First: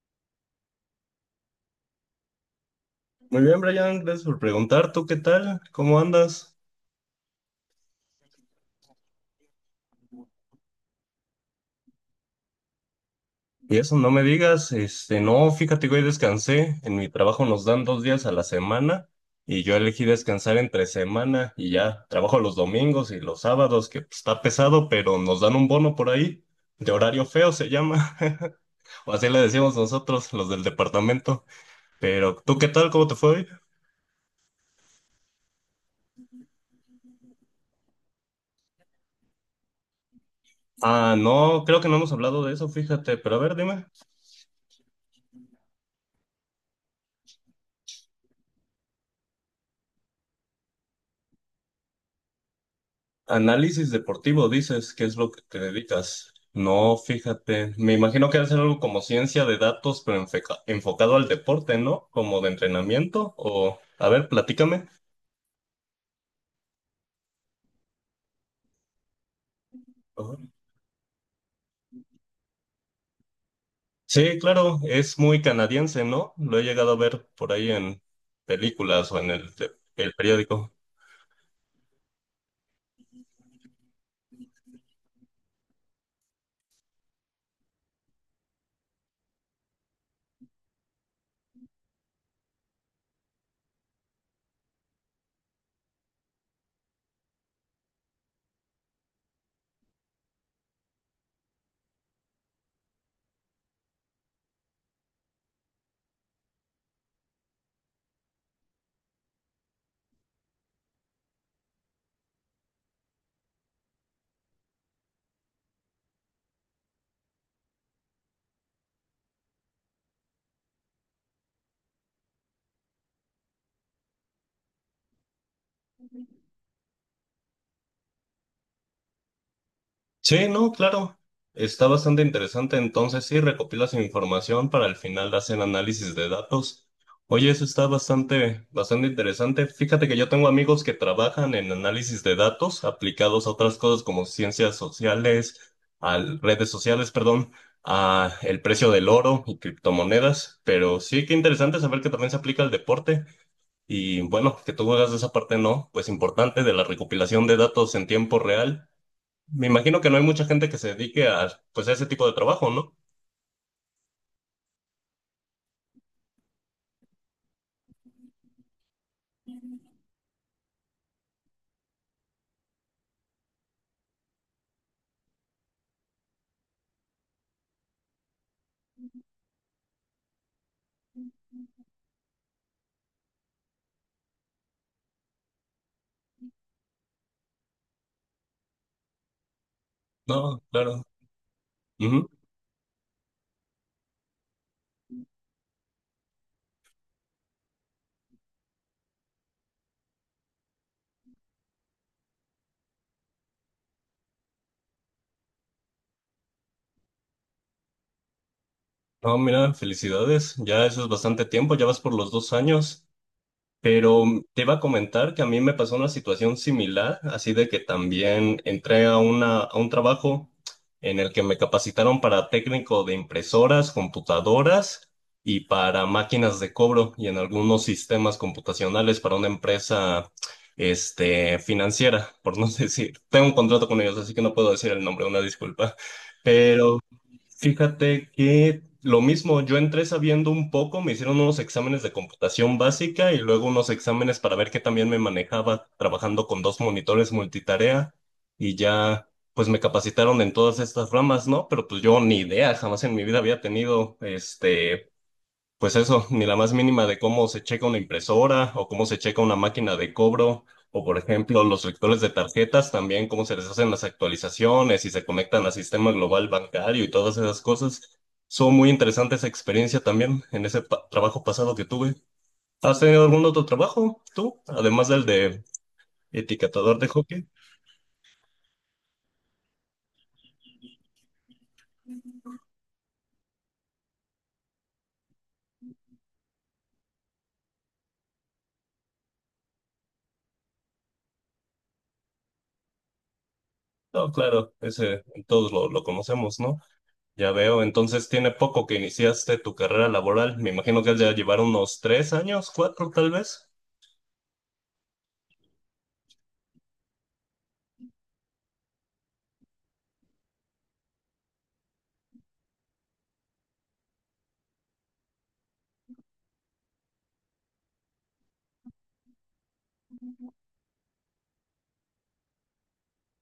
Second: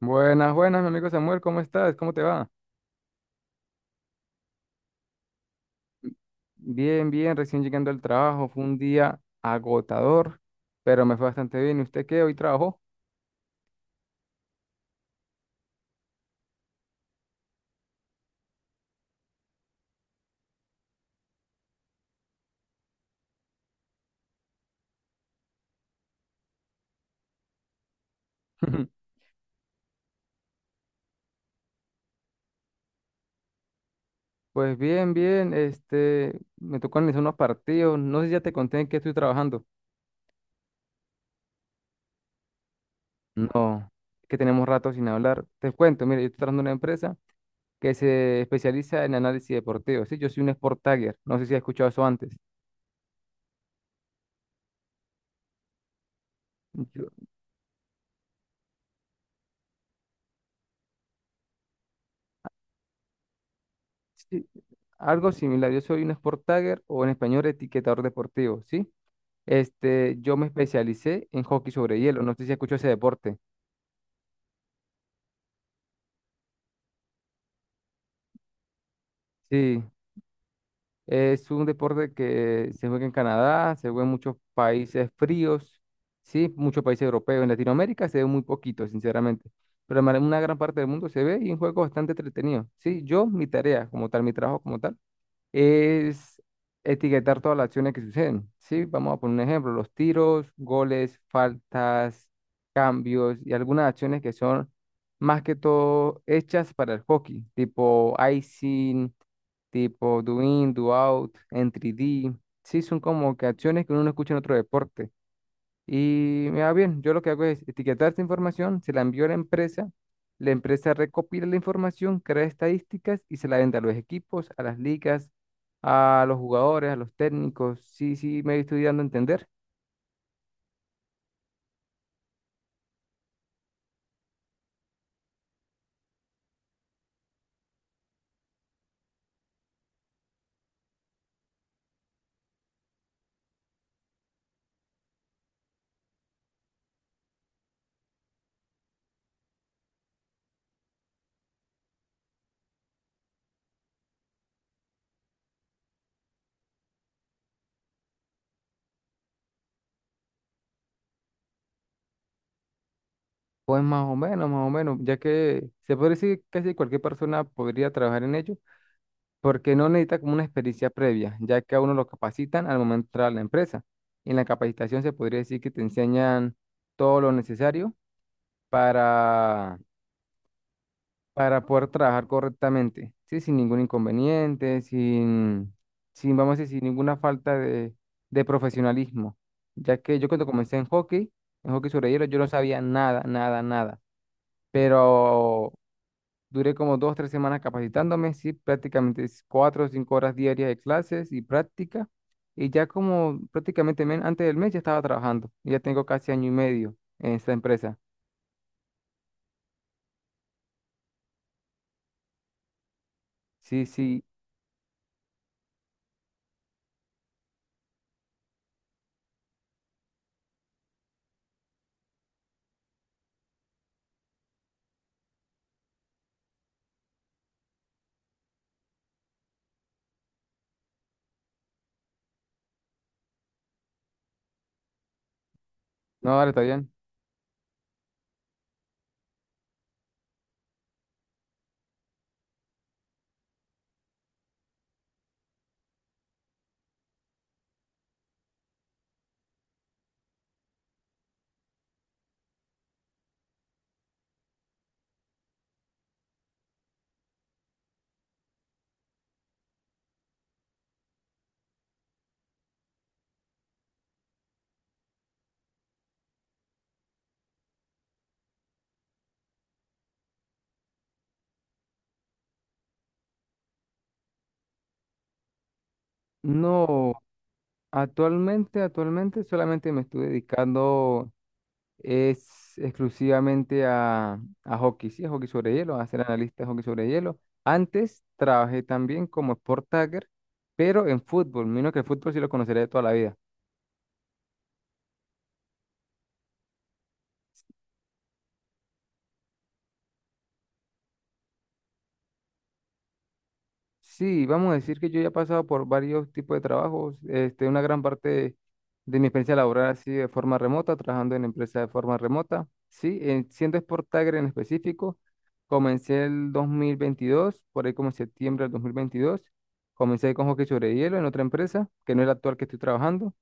Buenas, buenas, mi amigo Samuel, ¿cómo estás? ¿Cómo te va? Muy bien, Brian, gracias por preguntar. ¿Tú qué tal? ¿Cómo andas? Bien, bien, recién llegando al trabajo, fue un día agotador, pero me fue bastante bien. ¿Y usted qué? ¿Hoy trabajó? Y eso, no me digas, no, fíjate que hoy descansé. En mi trabajo nos dan 2 días a la semana y yo elegí descansar entre semana y ya trabajo los domingos y los sábados, que pues, está pesado, pero nos dan un bono por ahí, de horario feo se llama, o así le decimos nosotros, los del departamento. Pero, ¿tú qué tal? ¿Cómo te fue hoy? Pues bien, bien, este, me tocó analizar unos partidos, no sé si ya te conté en qué estoy trabajando. Ah, no, creo que no hemos hablado de eso, fíjate, pero a ver, dime. No, es que tenemos rato sin hablar. Te cuento, mire, yo estoy trabajando en una empresa que se especializa en análisis deportivo. Sí, yo soy un Sport Tagger, no sé si has escuchado eso antes. Análisis deportivo, dices, ¿qué es lo que te dedicas? No, Yo- fíjate, me imagino que debe ser algo como ciencia de datos, pero enfocado al deporte, ¿no? Como de entrenamiento, o a ver, sí, platícame. algo similar, yo soy un Sport Tagger o en español etiquetador deportivo, ¿sí? Este, Ajá. yo me especialicé en hockey sobre hielo. No sé si escucho ese deporte. Sí, claro, es muy canadiense, ¿no? Lo he llegado a ver por ahí en películas o en Sí, el periódico. es un deporte que se juega en Canadá, se juega en muchos países fríos, sí, muchos países europeos. En Latinoamérica se ve muy poquito, sinceramente. Pero en una gran parte del mundo se ve y es un juego bastante entretenido. Sí, yo, mi tarea como tal, mi trabajo como tal, es etiquetar todas las acciones que suceden. Sí, vamos a poner un ejemplo, los tiros, goles, faltas, cambios y algunas acciones que son más que todo hechas para el hockey, tipo icing, tipo do in, do out, entry D. Sí, son como que acciones que uno no escucha en otro deporte. Y me va bien, yo lo que hago es etiquetar esta información, se la envío a la empresa recopila la información, crea estadísticas y se la vende a los equipos, a las ligas, a los jugadores, a los técnicos. Sí, sí, me estoy dando a entender. Sí, no, claro. Está bastante interesante. Entonces, sí, recopilas información para al final hacer análisis de datos. Oye, eso está bastante, bastante interesante. Fíjate que yo tengo amigos que trabajan en análisis de datos aplicados a otras cosas como ciencias sociales, a redes sociales, perdón, a el precio del oro y criptomonedas. Pero sí, qué interesante saber que también se aplica al deporte. Y bueno, que tú hagas esa parte, ¿no? Pues importante de la recopilación de datos en tiempo real me imagino que no hay mucha gente que se dedique a, pues, a ese tipo de trabajo, ¿no? Pues más o menos, ya que se puede decir que casi cualquier persona podría trabajar en ello, porque no necesita como una experiencia previa, ya que a uno lo capacitan al momento de entrar a la empresa. En la capacitación se podría decir que te enseñan todo lo necesario para para poder trabajar correctamente, ¿sí? Sin ningún inconveniente, sin vamos a decir, sin ninguna falta de profesionalismo, ya que yo cuando No, comencé claro. En hockey sobre hielo, Ujú. yo no sabía nada, nada, nada, pero duré como dos, tres semanas capacitándome. Sí, prácticamente es cuatro o cinco horas diarias de clases y práctica, y ya como prácticamente antes del mes ya estaba trabajando, y ya tengo casi año y medio en esta empresa. No, mira, felicidades. Ya eso es bastante tiempo, ya vas por los 2 años. Sí, sí, Pero te iba a comentar que a mí me pasó una situación similar, así de que también entré a un trabajo en el que me capacitaron para técnico de impresoras, computadoras y para máquinas de cobro y en algunos sistemas computacionales para una empresa financiera, por no decir. Tengo un contrato con ellos, así que no puedo decir el nombre, una disculpa. no, ahora está bien. Pero fíjate que lo mismo, yo entré sabiendo un poco, me hicieron unos exámenes de computación básica y luego unos exámenes para ver qué también me manejaba trabajando con dos monitores multitarea y ya pues me capacitaron en todas estas ramas, ¿no? Pero pues yo ni idea, jamás en mi vida había tenido pues eso, ni la más mínima de cómo se checa una impresora o cómo se checa una máquina de cobro o, por ejemplo, los lectores de tarjetas también, cómo se les hacen las actualizaciones y se conectan al sistema global bancario y todas esas cosas. Son muy interesantes esa experiencia también en ese trabajo pasado que tuve. ¿Has tenido algún otro trabajo tú? Además del de etiquetador de No, hockey. actualmente solamente me estoy dedicando es exclusivamente a hockey, sí, a hockey sobre hielo, a ser analista de hockey sobre hielo. Antes trabajé también como sport tagger, pero en fútbol, menos que el fútbol sí lo conoceré de toda la vida. No, claro, ese todos lo conocemos, ¿no? Ya veo, entonces tiene poco que iniciaste tu carrera laboral. Me imagino que has ya llevar unos 3 años, cuatro tal vez. Sí, vamos a decir que yo ya he pasado por varios tipos de trabajos. Este, una gran parte de, mi experiencia laboral ha sido de forma remota, trabajando en empresas de forma remota. Sí, siendo Sport Tiger en específico, comencé el 2022, por ahí como en septiembre del 2022. Comencé con hockey sobre hielo en otra empresa, que no es la actual que estoy trabajando.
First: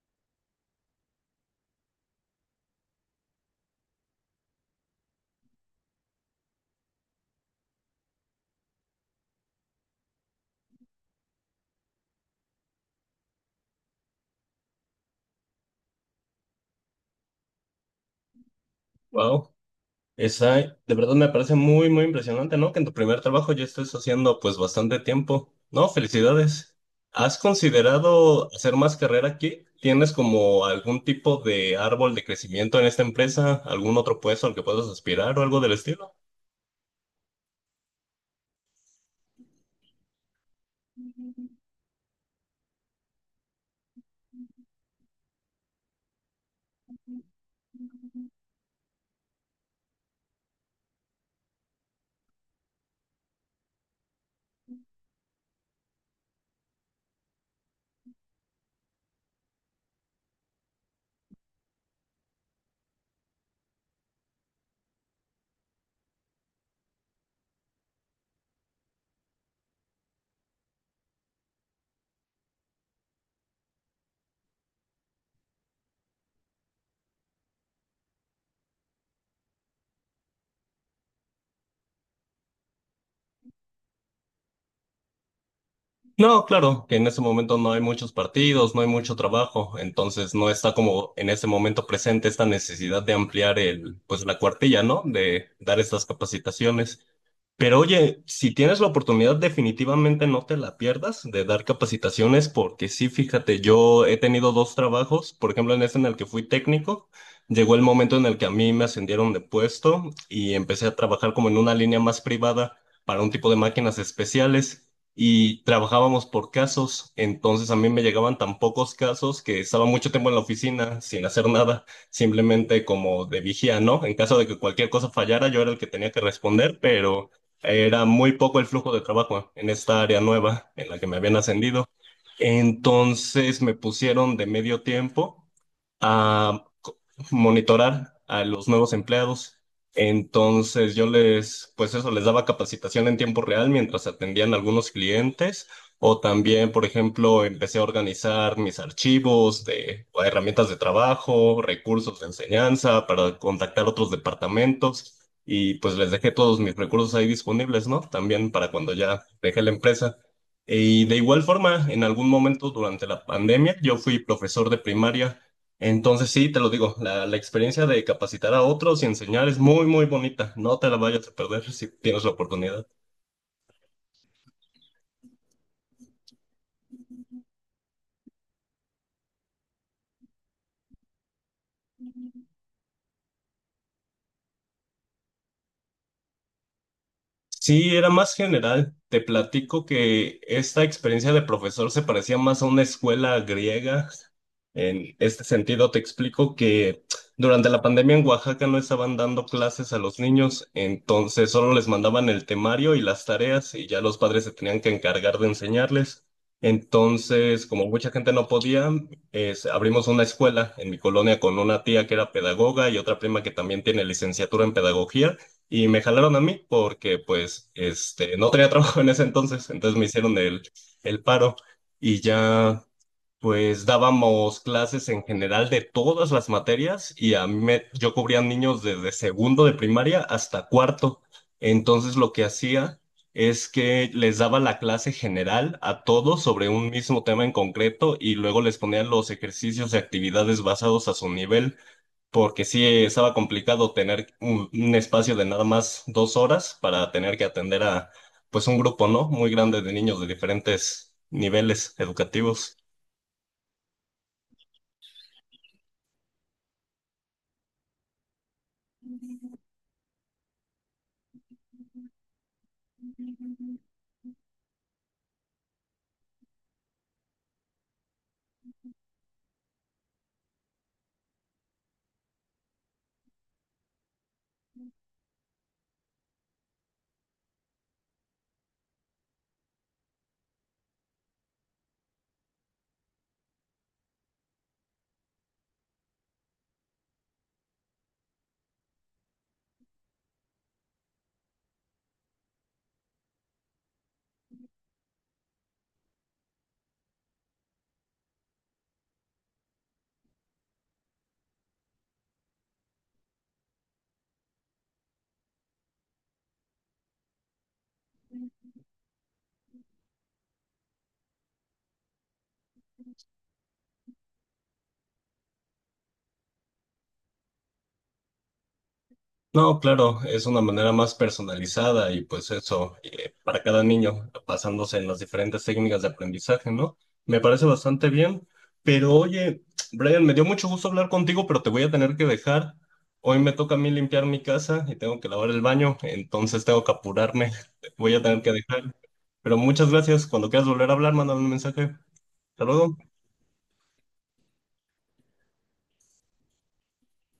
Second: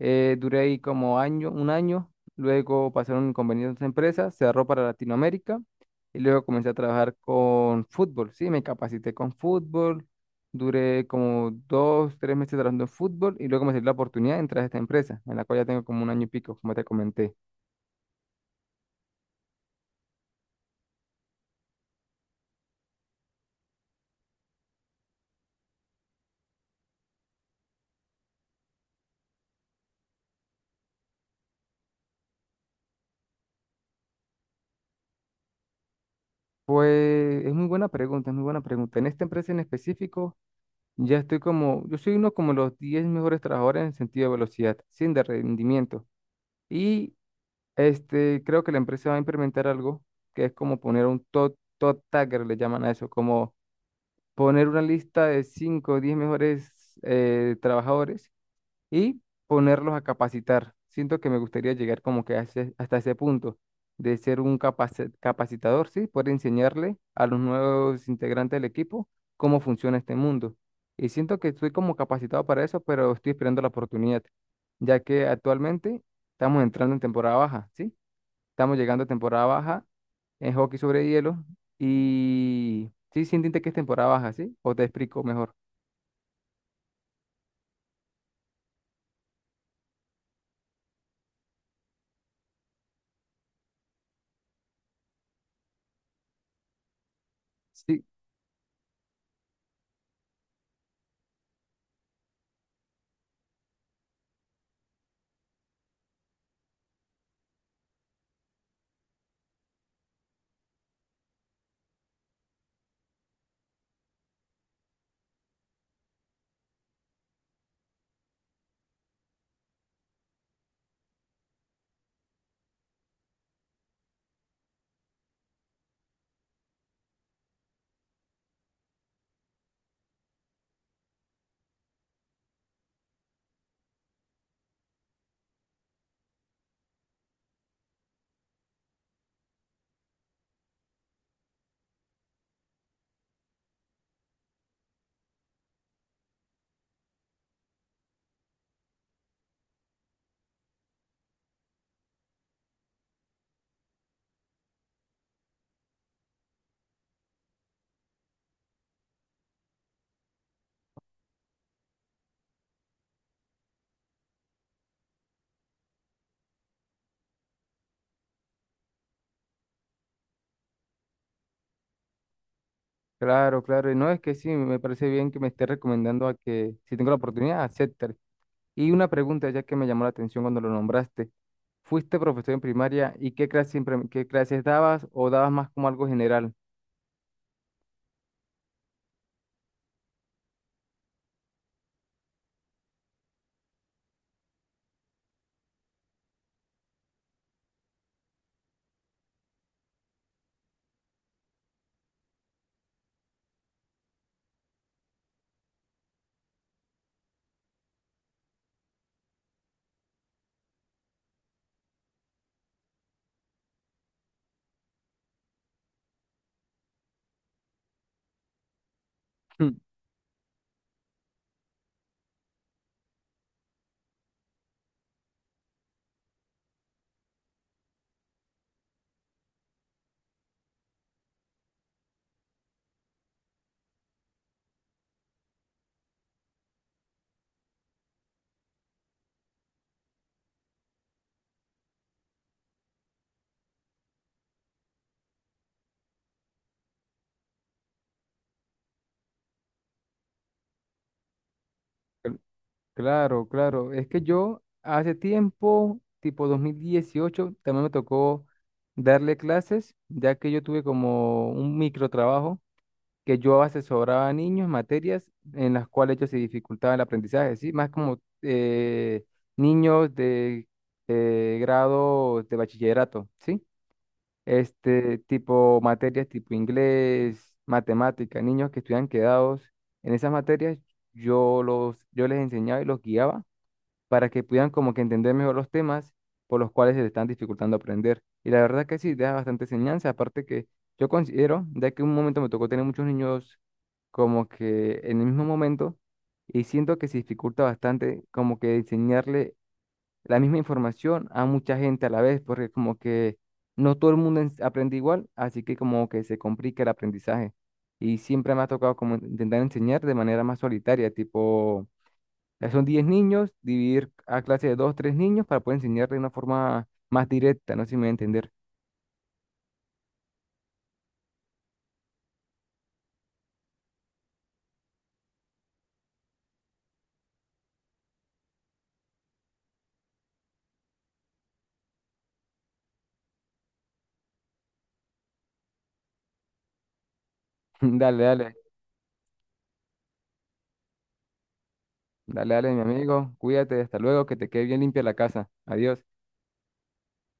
Duré ahí como año, un año, luego pasaron inconvenientes en otra empresa, cerró para Latinoamérica y luego comencé a trabajar con fútbol, sí, me capacité con fútbol, duré como dos, tres meses trabajando en fútbol y luego me salió la oportunidad de entrar a esta empresa, en la cual ya tengo como un año y pico, como te comenté. Wow. Esa, de verdad me parece muy, muy impresionante, ¿no? Que en tu primer trabajo ya estés haciendo pues bastante tiempo. No, felicidades. ¿Has considerado hacer más carrera aquí? ¿Tienes como algún tipo de árbol de crecimiento en esta empresa? ¿Algún otro puesto al que puedas aspirar o algo del estilo? Pues es muy buena pregunta, es muy buena pregunta. En esta empresa en específico, ya estoy como, yo soy uno como los 10 mejores trabajadores en sentido de velocidad, sin de rendimiento. Y este, creo que la empresa va a implementar algo que es como poner un top, top tagger, le llaman a eso, como poner una lista de 5 o 10 mejores trabajadores y ponerlos a capacitar. Siento que me gustaría llegar como que hasta ese punto de ser un capacitador, ¿sí? Poder enseñarle a los nuevos integrantes del equipo cómo funciona este mundo. Y siento que estoy como capacitado para eso, pero estoy esperando la oportunidad, ya que actualmente estamos entrando en temporada baja, ¿sí? Estamos llegando a temporada baja en hockey sobre hielo. Y sí, sí entiende que es temporada baja, ¿sí? O te explico mejor. No, claro, que en ese momento no hay muchos partidos, no hay mucho trabajo, entonces no está como en ese momento presente esta necesidad de ampliar pues la cuartilla, ¿no? De dar estas capacitaciones. Pero Sí, oye, si tienes la oportunidad, definitivamente no te la pierdas de dar capacitaciones, porque sí, fíjate, yo he tenido dos trabajos, por ejemplo, en este en el que fui técnico, llegó el momento en el que a mí me ascendieron de puesto y empecé a trabajar como en una línea más privada para un tipo de máquinas especiales y trabajábamos por casos, entonces a mí me llegaban tan pocos casos que estaba mucho tiempo en la oficina sin hacer nada simplemente como de vigía, ¿no? En caso de que cualquier cosa fallara, yo era el que tenía que responder, pero era muy poco el flujo de trabajo en esta área nueva en la que me habían ascendido. Entonces me pusieron de medio tiempo a monitorar a los nuevos empleados. Entonces pues eso, les daba capacitación en tiempo real mientras atendían algunos clientes o también, por ejemplo, empecé a organizar mis archivos de o herramientas de trabajo, recursos de enseñanza para contactar otros departamentos y pues les dejé todos mis recursos ahí disponibles, ¿no? También para cuando ya dejé la empresa. Y de igual forma, en algún momento durante la pandemia, yo fui profesor de primaria. Entonces, sí, te lo digo, la experiencia de capacitar a otros y enseñar es muy, muy bonita. No te la vayas a perder si tienes la oportunidad. claro, claro. Y no es que sí, me parece bien que me esté recomendando a que, si tengo la oportunidad, aceptar. Y una pregunta ya que me llamó la atención cuando lo nombraste. ¿Fuiste profesor en primaria y qué clases dabas o dabas más como algo general? Sí, era más general. Te platico que esta experiencia de profesor se parecía más a una escuela griega. En este sentido, te explico que durante la pandemia en Oaxaca no estaban dando clases a los niños, entonces solo les mandaban el temario y las tareas y ya los padres se tenían que encargar de enseñarles. Entonces, como mucha gente no podía, abrimos una escuela en mi colonia con una tía que era pedagoga y otra prima que también tiene licenciatura en pedagogía y me jalaron a mí porque pues no tenía trabajo en ese entonces, entonces me hicieron el paro y ya pues dábamos clases en general de todas las materias y yo cubría niños desde segundo de primaria hasta cuarto. Entonces lo que hacía es que les daba la clase general a todos sobre un mismo tema en concreto y luego les ponían los ejercicios y actividades basados a su nivel, porque sí estaba complicado tener un espacio de nada más 2 horas para tener que atender a pues un grupo, ¿no? Muy grande de niños de diferentes niveles educativos. Claro, claro. Es que yo hace tiempo, tipo 2018 también me tocó darle clases, ya que yo tuve como un microtrabajo que yo asesoraba a niños en materias en las cuales ellos se dificultaba el aprendizaje, ¿sí? Más como niños de grado de bachillerato, ¿sí? Este tipo materias tipo inglés, matemática, niños que estuvieran quedados en esas materias, yo los, yo les enseñaba y los guiaba para que puedan como que entender mejor los temas por los cuales se le están dificultando aprender. Y la verdad que sí, deja bastante enseñanza, aparte que yo considero, ya que un momento me tocó tener muchos niños como que en el mismo momento, y siento que se dificulta bastante como que enseñarle la misma información a mucha gente a la vez, porque como que no todo el mundo aprende igual, así que como que se complica el aprendizaje. Y siempre me ha tocado como intentar enseñar de manera más solitaria, tipo ya son 10 niños, dividir a clase de 2 3 niños para poder enseñar de una forma más directa, no sé si me voy a entender. No, claro, es una manera más personalizada y pues eso, para cada niño, basándose en las diferentes técnicas de aprendizaje, ¿no? Me parece bastante bien, pero oye, Brian, me dio mucho gusto hablar contigo, pero te voy a tener que dejar. Hoy me toca a mí limpiar mi casa y tengo que lavar el baño, entonces tengo que apurarme. Te voy Dale, a tener que dale, dejar. Pero muchas gracias, cuando quieras volver a hablar, mándame un mensaje. dale, Hasta dale, mi luego. amigo, cuídate, hasta luego, que te quede bien limpia la casa. Adiós.